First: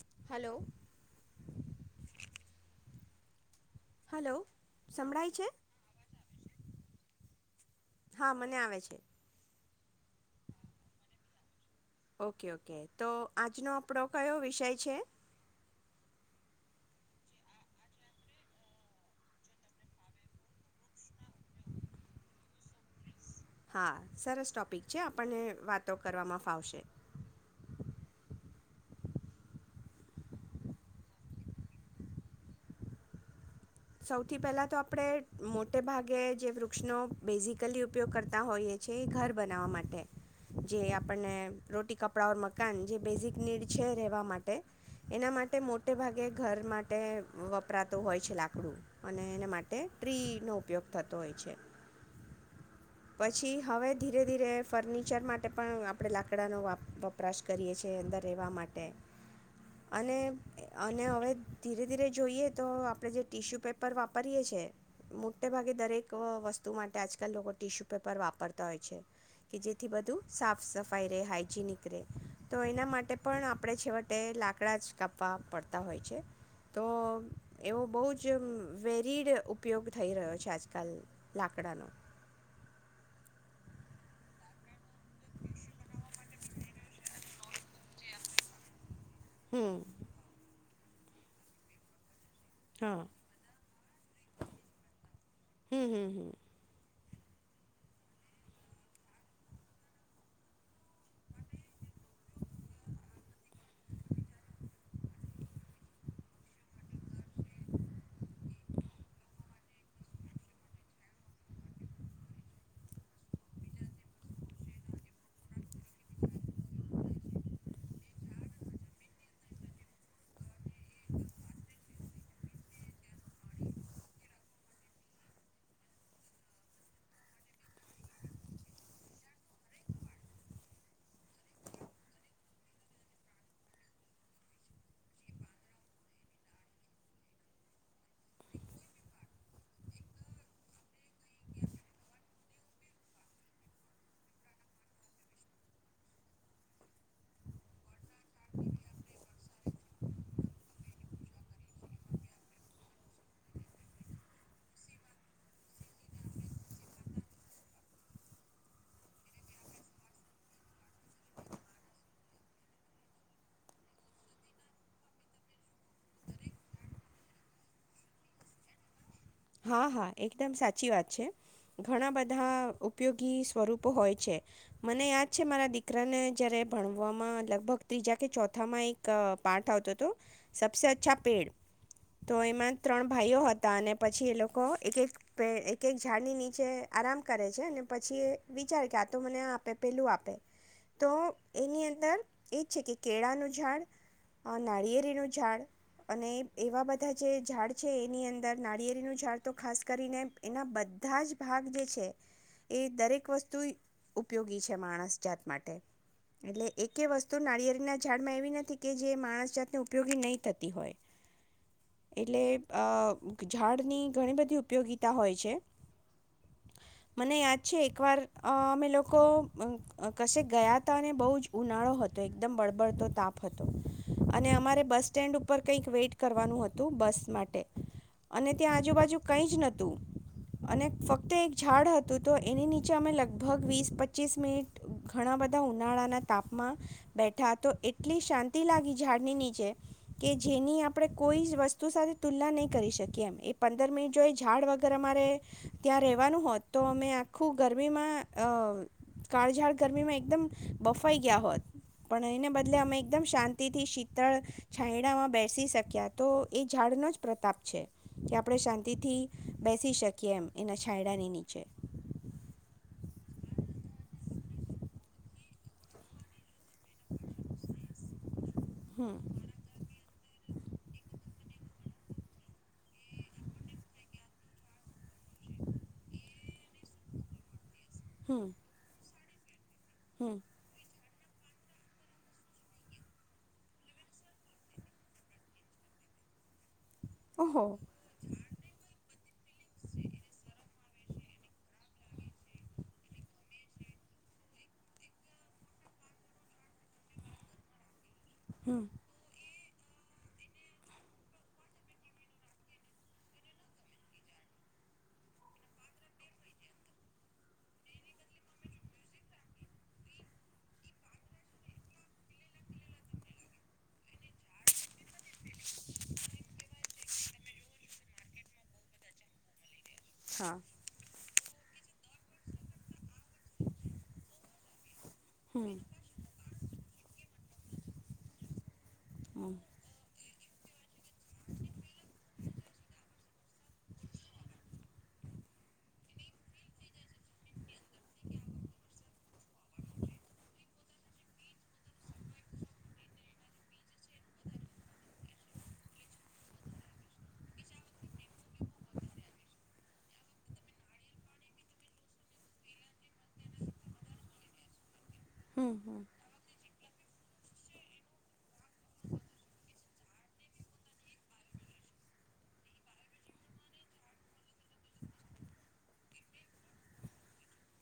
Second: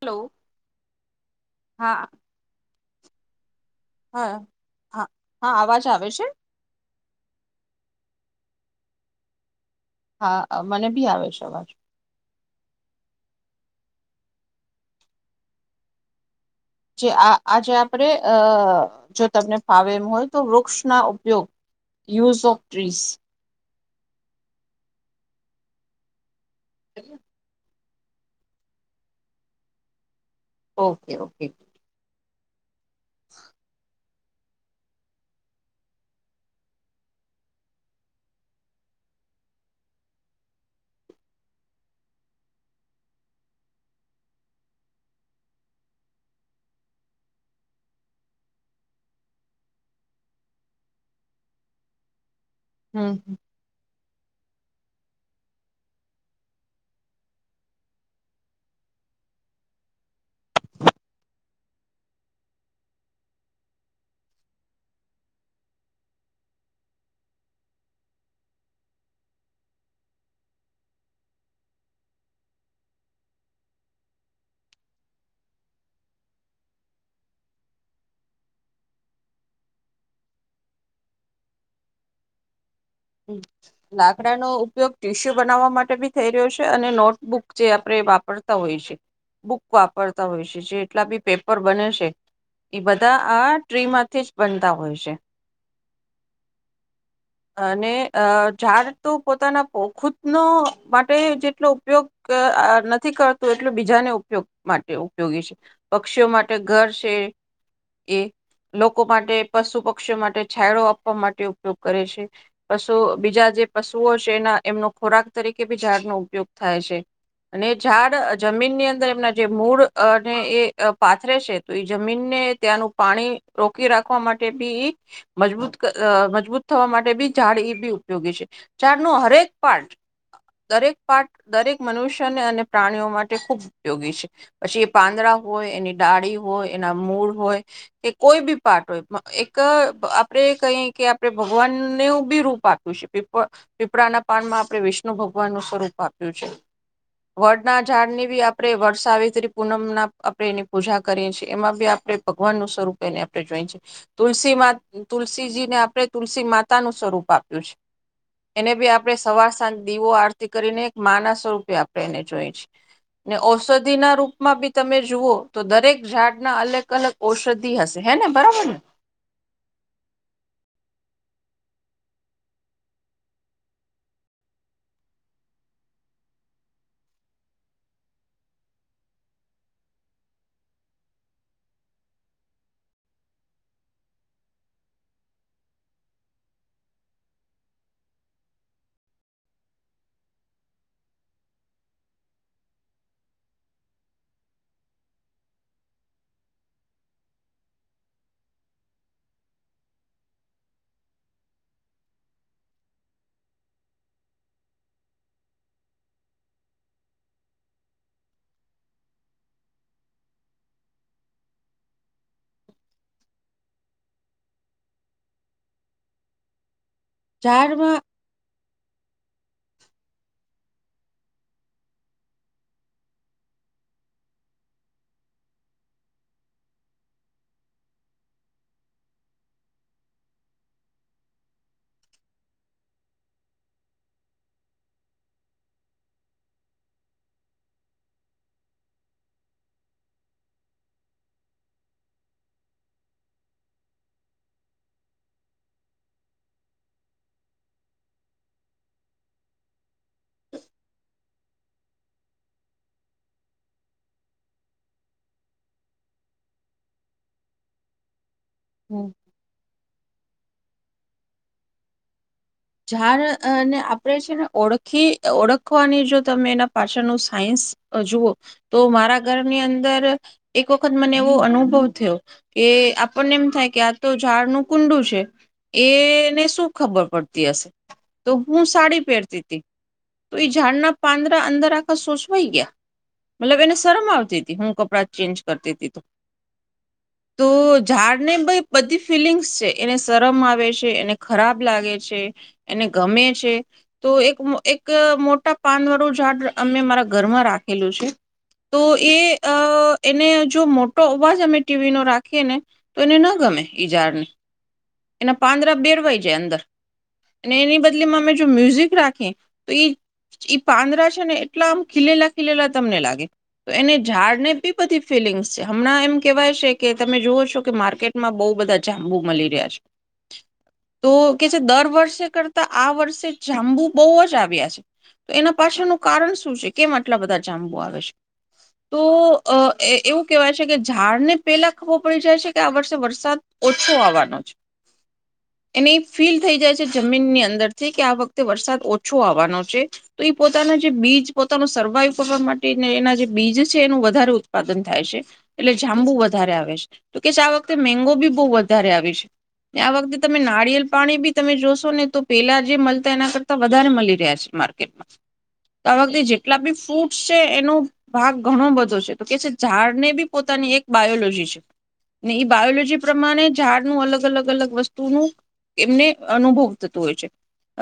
Hello હા. હા hello હા સંભળાય છે હા અવાજ આવે છે. હા મને આવે છે. હા મને બી આવે છે અવાજ. ઓકે ઓકે તો આજનો આપડો કયો વિષય છે. જે આ આજે આપણેે અ જો તમને ફાવે એમ હોય તો વૃક્ષ ના ઉપયોગ યુઝ ઓફ ટ્રીઝ. હા સરસ ટોપિક છે આપણને વાતો કરવામાં. ફાવશે. Okay okay. હ [unintelligible] સૌથી પહેલા તો આપણે મોટે ભાગે જે વૃક્ષનો બેઝિકલી ઉપયોગ કરતા હોઈએ છે એ ઘર બનાવવા માટે જે આપણને રોટી કપડાં ઓર મકાન જે બેઝિક નીડ છે રહેવા માટે એના માટે મોટે ભાગે ઘર માટે વપરાતું હોય છે લાગ. આપણું અને એના માટે ટ્રીનો ઉપયોગ થતો હોય છે. હમ પછી હવે. ધીરે ધીરે ફર્નિચર માટે પણ આપણે લાકડાનો વપરાશ કરીએ છીએ અંદર રહેવા માટે અને અને હવે ધીરે ધીરે જોઈએ તો આપણે જે. ટીશ્યુ પેપર વાપરીએ છીએ મોટે ભાગે દરેક વસ્તુ માટે આજકાલ લોકો ટિશ્યુ પેપર વાપરતા હોય છે કે જેથી બધું સાફ સફાઈ રહેે હાાઈજીનિક રહે તો એના માટે પણ આપણે છેવટે લાકડા જ કાપવા પડતા હોય છે તો એવો બહુ જ. જે વેરિડ ઉપયોગ થઈ રહ્યો છે આજકાલ લાકડાનો. લાકડાનોો ઉપયોગ ટીશ્યુ બનાવવા માટે ભી થઈ રહ્યો છે અને નોટબુક જે આપણે વાપરતા હોય છે. બુક હમ વાપરતા હોય છે જે. કેટલા બી પેપર બને છે. એ હા બધા આ ટ્રીમાંથી જ બનતા હોય છે. હમ્મ હમ્મ હમ્મ. અને અ ઝાડ તો પોતાના ખુદનો માટે જેટલો ઉપયોગ નથી કરતું એટલું બીજાને ઉપયોગ માટે ઉપયોગી છે પક્ષીઓ માટે ઘર છે એ લોકો માટે પશુ પક્ષીઓ માટે છાયડો આપવા માટે ઉપયોગ કરે છે પશુ બીજા જે પશુઓ છે એના એમનો ખોરાક તરીકે બી ઝાડનો ઉપયોગ થાય છે અને ઝાડ જમીનની અંદર એમના જે મૂળ અને એ પાથરે છે તો એ જમીનને ત્યાંનું પાણી રોકી રાખવા માટે ભી મજબૂત અ મજબૂત થવા માટે બી ઝાડ એ બી ઉપયોગી છે. ઝાડ ન હરેક પાર્ટ દરેક પાર્ટ દરેક મનુષ્યને અને પ્રાણીઓ માટે ખૂબ ઉપયોગી છે પછી એ પાંદડા હોય એની ડાળી હોય એના મૂળ હોય કે કોઈ બી પાર્ટ હોય એક આપણેે કહી કે આપણે ભગવાનનેવ બી રૂપ આપ્યું છે પીપ પીપળાના પાનમાં આપણે વિષ્ણુ ભગવાન નું સ્વરૂપ આપ્યું છે. વડના ઝાડ ની બી આપડે વર્ષ આવી ત પૂનમ ના આપણે એની પૂજા કરીએ છીએ એમાં બી આપણે ભગવાન નું સ્વરૂપ એને આપણે જોઈ છએ તુલસી માં તુલસીજીને આપણે તુલસી માતાનું સ્વરૂપ આપ્યું છે એને બી આપણે સવાર સાંજ દીવો આરતી કરીને એક માના સ્વરૂપે આપણે એને જોઈ છે ને ઔષધિના રૂપમાં બી તમે જુઓ તો દરેક ઝાડના અલગ અલગ ઔષધિ હશે હે ને બરાબર ને. હા હા એકદમ સાચી વાત છે ઘણા બધા ઉપયોગી સ્વરૂપો હોય છે મને યાદ છે મારા દીકરાને જયારે ભણવામાં લગભગ ત્રીજા કે ચોથામાં એક પાઠ આવતો હતો સબસે અચ્છા પેડ તો એમાં ત્રણ ભાઈઓ હતા અને પછી એ લોકો એક એક પે એક એક ઝાડની નીચે આરામ કરે છે અને પછી એ વિચારે કે આ તો મને આ આપે પહેલું આપે તો એની અંદર એ જ છે કે કેળાનું ઝાડ નાળિયેરીનું ઝાડ અને એવા બધા જે ઝાડ છે એની અંદર નાળિયેનું ઝાડ તો ખાસ કરીને એના બધા જ ભાગ જે છે એ દરેક વસ્તુ ઉપયોગી છે માણસ જાત માટે એટલે એક એ વસ્તુ નારિયેના ઝાડમાં એવી નથી કે જે માણસ જાતને ઉપયોગી નહી થતી હોય. એટલે અ ઝાડની ઘણી બધી ઉપયોગિતા હોય છે. મને યાદ છે ઝાડમાં એકવાર અ અમે લોકો કશે ગયા હતા અને બહુ જ ઉનાળો હતો એકદમ બળબડતો તાપ હતો અને અમારે બસ સ્ટેન્ડ ઉપર કઈક વેટ કરવાનું હતું બસ માટે. અને ત્યાં આજુબાજુ કંઈ જ નહોતું અને ફક્ત એક ઝાડ હતું તો એની નીચે અમે લગભગ વીસ પચીસ મિનિટ ઘણા બધા ઉનાળાના તાપમાં બેઠા તો એટલી શાંતિ લાગી ઝાડની નીચે કે જેની આપણે કોઈ જ વસ્તુ સાથે તુલના નહીં કરી શકી એ. કેમ એ પંદર મિનિટ જો એ ઝાડ વગર અમારે ત્યાં રહેવાનું હોત તો અમે આખું ગરમીમાં કાળઝાડ ગરમીમાં એકદમ બફાઈ ગયા હોત પણ એને બદલે અમે એકદમ શાંતિથી શીતળ છાંયડામાં બેસી શક્યા તો એ ઝાડનો જ પ્રતાપ છે. [unintelligible] આપણે હમ. શાંતિથી બેસી શકીએ. કેમ એના છાયડાને નીચે. ઝાડને આપણેે છે ને ઓળખી ઓળખવાની જો તમે એના પાછળનું સાયન્સ જુવઓ તો હમ મારા ઘરની અંદર એક વખત મને એવો અનુભવ થ્યો કે આપણને એમ થાય કે આ તો ઝાડનું કુંડું છે એ ને શું ખબર પડ તી હશ. તો હમ હું સાડી પેર તી તી. હમ તો ઈ ઝારના પાંદડા અંદર આખા સોસવાઈ ગ્યા મતલબ એને શરમ આવતી તી હું કપડાં ચેન્જ કરતી તી તો. તો ઓહો ઝાડ ને ભઈ બધી ફિલિંગ્સ છે એને શરમ આવે શે. કે એને ખરાબ લાગે છે એને ગમે છે તો એક મુ એક મોટા પાન વાળું ઝાડ અમે મારા ઘરમાં રાખેલું છે. તો હમ એ અ એને જો મોટો અવાજ અમે ટી વી નો રાખીએ ને તો એને ન ગમે ઈ ઝાડને એના પાંદરા બેરવાઈ જાય અંદર. અને એની બદલીમાં અમે જો મ્યુઝિક રાખી તો ઈ ઈ પાંદરા છે ને એટલા આમ ખીલેલા ખીલેલા તમને લાગે તો એને ઝાડને બી બધી ફીલિંગ્સ છે હમણાં એમ કેહેવાય છે કે તમે જુઓ છો કે માર્કેટમાં બહુ બધા જાંબુ મલી રહ્યા છે. હા. તો કે જે દર વર્ષે કરતા આ વર્ષે જાંબુ બોવજ આવ્યા છે. તો એના હમ પાશળ નું કારણ શું છે. કેમ આટલા બધા જાંબુ આવે છે? તો હમ અ એ એવું કેવાય છે કે ઝાડને પેલા ખબર પડી જાય છે કે આ વર્ષે વરસાદ ઓછો આવવાનો છે. એની ફીલ થઈ જાય છે જમીનની અંદર થી કે આ વખતે વરસાદ ઓછો આવાનો છે તો એ પોતાના જે બીજ પોતાનું સર્વાઈવ કરવા માટે એના એના જે બીજ છે એનું વધારે ઉત્પાદન થાય છે એટલે જાંબુ વધારે આવે છે તો કે છ આ વખતે મેંગો બી બહુ વધારે આવી છે. ને આ વખતે તમે નારિયેલ પાણી બી તમે જોશો ને તો પેલા જે મલતા એના કરતા વધારે મલી રહ્યા છે માર્કેટમાં હમ તો આ હમ વખતે જેટલા બી ફૂટ શે એનું ભાગ ઘણો બધો છે તો કે છે ઝાડ ને બી પોતાની એક બાયોલોજી છે ને ઈ બાયોલોજી પ્રમાણે ઝાડનું અલગ અલગ અલગ વસ્તુનું એમને અનુભવ થતું હોય છે.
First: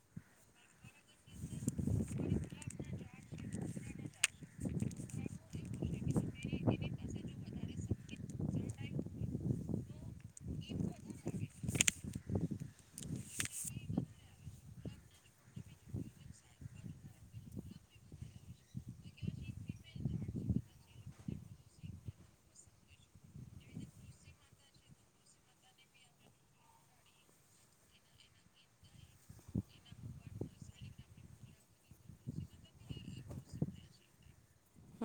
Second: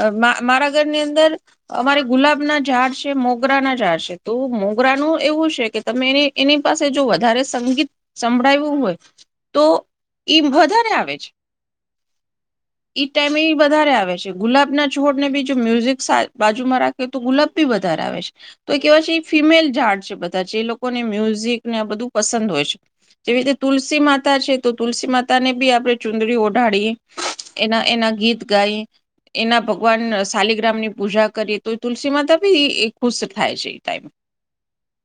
અ મા મારા ઘરની અંદર અમારે ગુલાબના ઝાડ છે મોગરા ના ઝાડ છે તો મોગરાનું એવું છે કે તમે એને એની પાસે જો વધારે સંગીત સંભળાઈવું હોય તો એ ઇમ વધારે આવે છે. ઈ ટાઈમ એ વધારે આવે છે ગુલાબના છોડને બીજું મ્યુઝિક સા-બાજુમાં રાખે તો ગુલાબ બી વધારે આવે છે તો કેવાય છે એ ફિમેલ ઝાડ છે બધા જે એ લોકોને મ્યુઝિક ને આ બધું પસંદ હોય છે જેવી રીતે તુલસી માતા છે તો તુલસી માતા ને બી આપણે ચુંદડી ઓઢાડીએ એના એના ગીત ગાઈએ એના ભગવાન શલીગ્રામની પૂજા કરીએ તો એ તુલસી માતા બી એ ખુશ થાય છે એ ટાઈમ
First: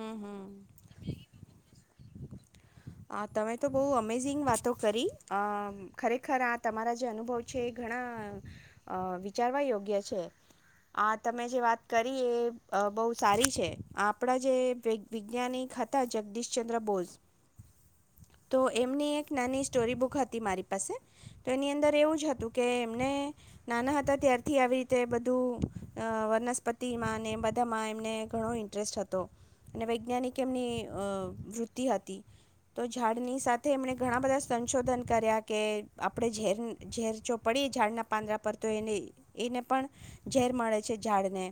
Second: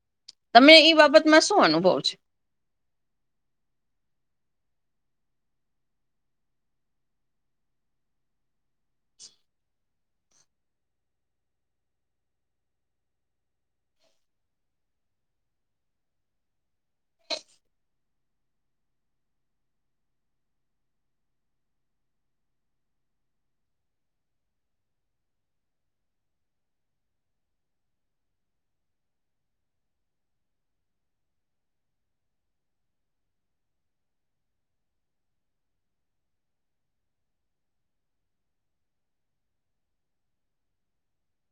હમ હમ તમે ઈ બાબતમાં શું અનુ બૌ છે આ તમે તો બૌઉ અમેઝિંગ વાતો કરી અમ ખરેખર આ તમારા જે અનુભવ છે એ ઘણા અ વિચારવા યોગ્ય છે આ તમે જે વાત કરી એ અ બૌ સારી છે આપડા જે વેગ-વિજ્ઞાનિક હતા જગદીશ ચંદ્ર બોઝ [inaudible] તો એમની એક નાની સ્ટોરી બુક હતી મારી પાસે તો એની અંદર એવું જ હતું કે એમને નાના હતા ત્યારથી આવી રીતે બધું અ વનસ્પતિમાં ને બધામાં એમને ઘણો ઇન્ટરેસ્ટ હતો અને વૈજ્ઞાનિક એમની અ વૃત્તિ હતી. તો ઝાડની સાથે એમને ઘણા બધા સંશોધન કર્યા કે આપણે ઝેર ઝેર જો પડી ઝાડના પાંદડા પર તો એને એને પણ ઝેર મળે છે ઝાડ ને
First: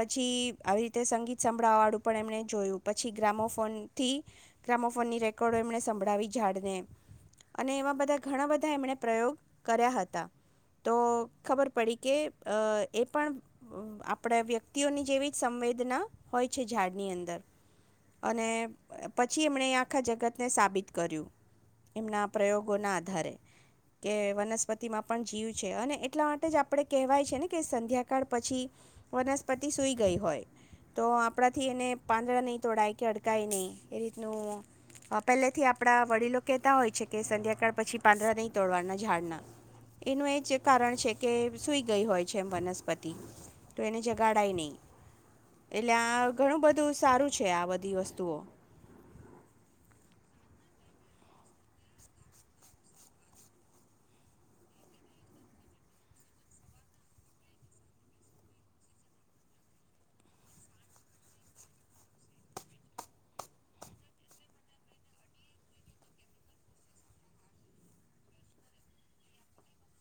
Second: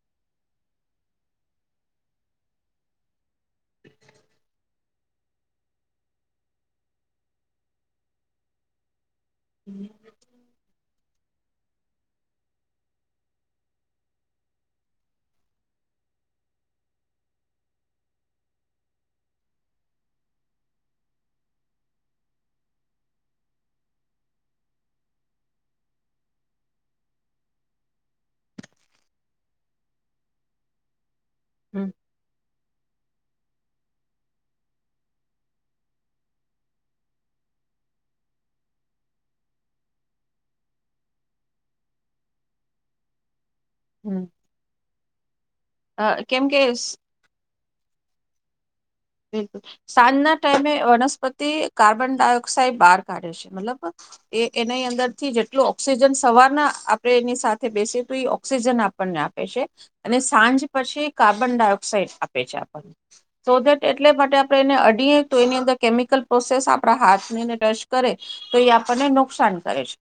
પછી આવી રીતે સંગીત સંભળાવવાળું પણ એમને જોયું પછી ગ્રામોફોન થી ગ્રામોફોનની રેકોર્ડો એમણે સંભળાવી ઝાડને અને એવા બધા ઘણા બધા એમણે પ્રયોગ કર્યા હતા તો ખબર પડી કે અ એ પણ અહ આપડા વ્યક્તિઓની જેવી જ સંવેદના હોય છે ઝાડની અંદર અને પ છી એમણે આખા જગતને સાબિત કર્યું એમના પ્રયોગોના આધારે કે વનસ્પતિમાં પણ જીવ છે અને એટલા માટે જ આપણે કહેવાય છે ને કે સંધ્યાકાળ પછી વનસ્પતિ સૂઈ ગઈ હોય તો આપ આપડાથી એને હમ પાંદડા નહીં તોડાય કે અડ કાય નઈ એ રીતનું અ પેલેથી આપણા વડીલો કહેતા હોય છે કે સંધ્યાકાળ પછી પાંદડા નહીં તોડવાના ઝાડના એનું એ જ કારણ છે કે સુૂઈ ગઈ હોય છે એમ વનસ્પતિ તો એને હમ. જગાડાય નઈ એટલે અ આ કેમ કે ઘણું બધું સારું છે આ બધ ધી વસ્તુઓ બિલકુલ સાંજના ટાઈમે વનસ્પતિ કાર્બન ડાયોક્સાઇડ બહાર કાઢે છે મતલબ એ એનીની અંદરથી જેટલું ઓક્સિજન સવારના આપણે એની સાથે બેસીએ તો એ ઓક્સિજન આપણને આપે છે અને સાંજ પછી કાર્બન ડાયોક્સાાઈડ આપે છે આપણને સોેટ એટલે માટે આપણે એને અડીએ તો એની અંદર કેમિકલ પ્રોસેસ આપણા હાથનીંદ ટચ કરે તો એ આપણને નુકસાન કરે છે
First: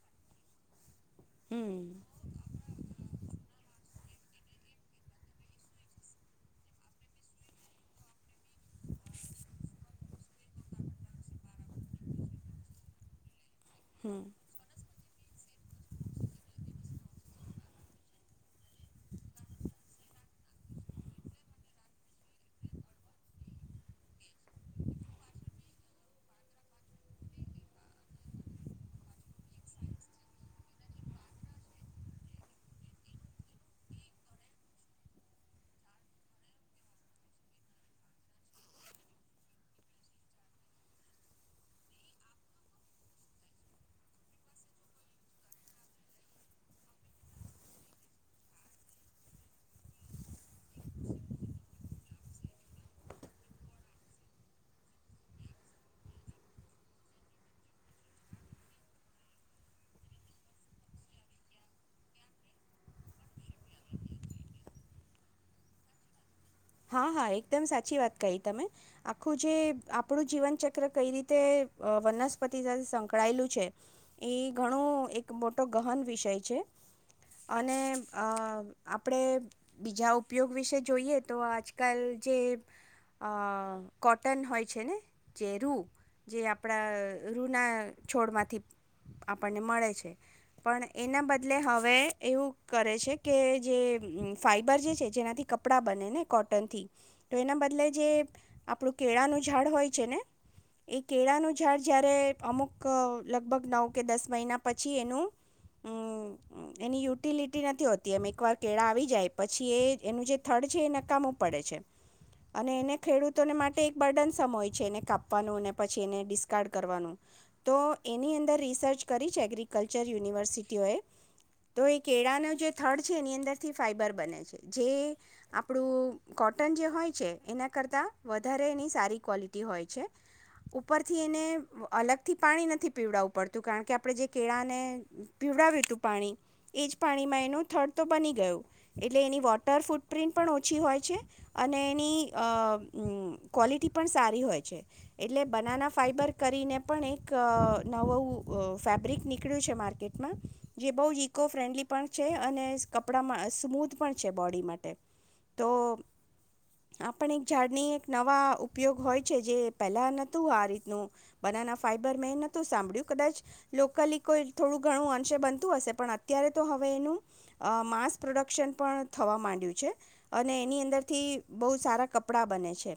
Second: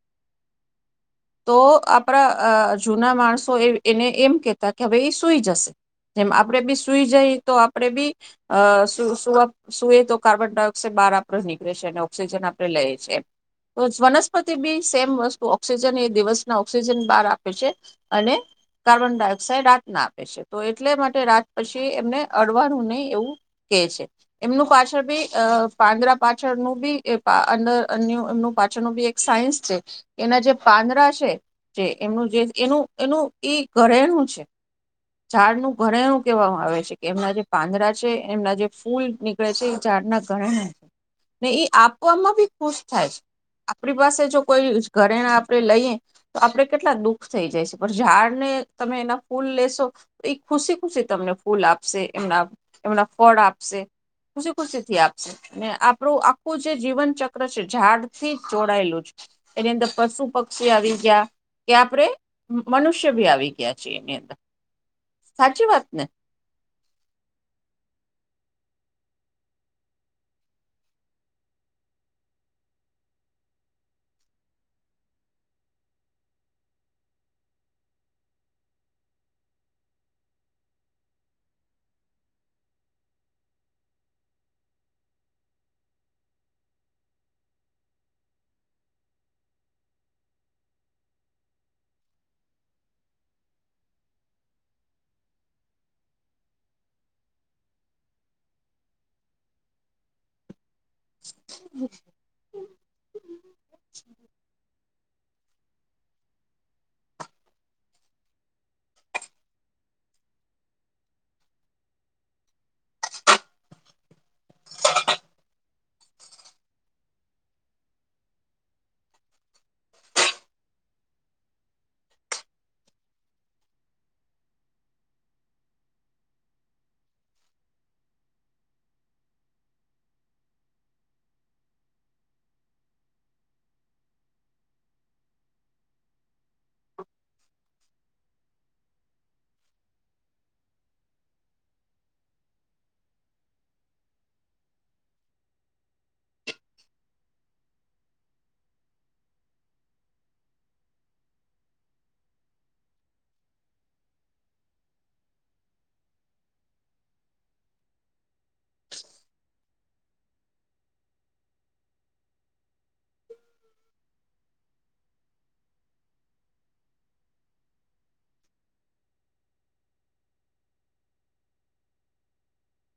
તો હમ આપણા જૂના માણસો એ એને એમ કેતા કે હવે એ સુઈ જશે જેમ આપડે બી સુઈ જઈ તો આપણેે બી અ સુએ તો કાર્બન ડાયોક્સાઇડ બહાર આપડ નીકળે છે અને ઓક્સિજન આપડણે લઈએ છીએ હમ વનસ્પતિ બી સેમ વસ્તુ ઓક્સિજન એ દિવસના ઓક્સિજન બહાર આપે છે અને કાર્બન ડાયોક્સાઇડ રાતના આપે છે તો એટલે માટે રાત પછી એમને અડવાનું નહીિ એવું કે છે એમનું પાછળ બી પાંદરા પાછળનું બી અંદર અન્ય એમનું પાછળનું બી એક સાયન્સ છે એના જે પાંદડાછે જે એમનું જે એનું એનું ઈ ઘરેણું છે ઝાડનું ઘરેણું કહેવામાં આવે છે કે એમના જે પાંદરા એમના જે ફૂલ નીકળે છે એ ઝાડના ઘરેણા છે ને એ આપવામાં બી ખુશ થાય છે આપણી પાસે જો કોઈ ઘરેણા આપણે લઈએ તો આપડણે કેટલા દુખ થઈ જાય છે પણ ઝાડ ને તમે એના ફૂલ લેશો એ ખુશી ખુશી તમને ફૂલ આપશે એમના એમના ફળ આપશે ખુશી ખુશી થી આપશે આપણું આખું જે જીવન ચક્ર છે ઝાડથી જોડાયેલું છે એની અંદર પશુ પક્ષી આવી ગયા કે આપણે મનુષ્ય ભી આવી ગયા છેી એની અંદર સાચી વાત ને હા હા એકદમ સાચી વાત કહી તમે આખું જે આપણું જીવનચક્ર કઈ રીતે વનસ્પતિ સાથે સંકળાયેલું છે એ ઘણું એક મોટો ગહન વિષય છે અને આપણે બીજા ઉપયોગ વિશે જોઈએ તો આજકાલ જે કોટન હોય છે ને જે રૂ જે આપણા રૂના છોડમાંથી આપણને મળે છે પણ એના બદલે હવે એવું કરે છે કે જે ફાઈબર જે છે જેનાથી કપડાં બને ને કોટથી તો એના બદલે જે આપણું કેળાનું ઝાડ હોય છે ને એ કેળાનું ઝાડ જ્યારે અમુક લગભગ નવ કે દસ મહિના પછી એનું હમ એની યુટિલિટી નથી હોતી એમ એકવાર કેળા આવી જાય પછી એ એનું જે થડ છે એ કામું પડે છે અને એને ખેડૂતોને માટે એક બર્ડનસ હોય છે એને કાપવાનું અને પછી એને ડિસ્કાર્ડ કરવાનું તો એની અંદર રિસર્ચ કરી છે એગ્રીકલ્ચર યુનિવર્સિટીઓએ તો એ કેળાનો જે થડ છે એની અંદરથી ફાઈબર બને છે જે આપ આપણું કોટન જે હોય છે એના કરતાં વધારે એની સારી ક્વૉલિટી હોય છે ઉપરથી એને અલગથી પાણી નથી પીવડાવવું પડતું કારણ કે આપણે જે કેળાને પીવડાવ્યું હતું પાણી એ જ પાણીમાં એનું થર્ડ તો બની ગયું એટલે એની વોટર ફૂટપ્રિન્ટ પણ ઓછી હોય છે અને એની ક્વૉલિટી પણ સારી હોય છે એટલે બનાના ફાઈબર કરીને પણ એક નવુંું ફેબ્રિક નીકળ્યું છે માર્કેટમાં જે બહુ જ ઇકો ફ્રેન્ડલી પણ છે અને કપડામાં સ્મૂધ પણ છે બોડી માટે તો આપણ એક ઝાડની એક નવા ઉપયોગ હોય છે જે પહેલા નહોતું આ રીતનું બનાના ફાઈબર મે નોતું સાંભળ્યું કદાચ લોકલી કોઈ થોડું ઘણું અંશે બનતું હશે પણ અત્યારે તો હવે એનું માસ પ્રોડક્શન પણ થવા માંડ્યું છે અને એની અંદરથી બહુ સારા કપડાં બને છે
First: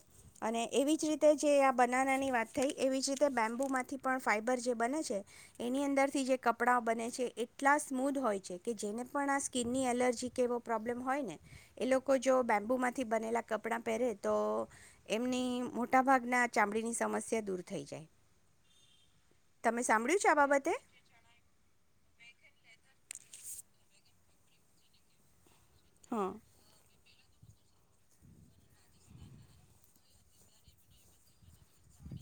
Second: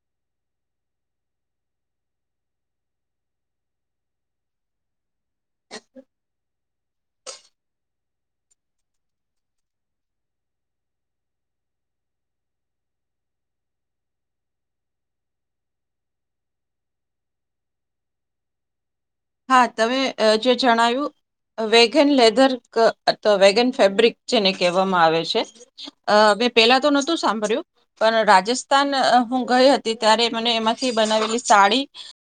અને એવી જ રીતે જે આ બનાવનાની વાત થઈ એવી જ રીતે બેમ્બુમાંથી પણ ફાઈબર જે બને છે એની અંદર થી જે કપડા બ છે એટલા સ્મૂધ હોય છે કે જેને પણ આ સ્કીિનની એલર્જી કે એવો પ્રોબ્લેમ હોય ને એ લોકો જો બેમ્બુમાંથી બનેલા કપડા પહેરે તો એમની મોટા ભાગના ચામડીની સમસ્યા દૂર થઈ જાય હા તમે સાંભળ્યું છે આ જે બાબતે જણાવ્યું વેગન લેધર અ વેગન ફેબ્રિક જેને કહેવામાં આવે છે અ હા મે પેલા તો નથી ું સાંભળ્યું પણ રાજસ્થાન હું ગઈ હતી ત્યારે મને એમાંથી બનાવેલી સાડી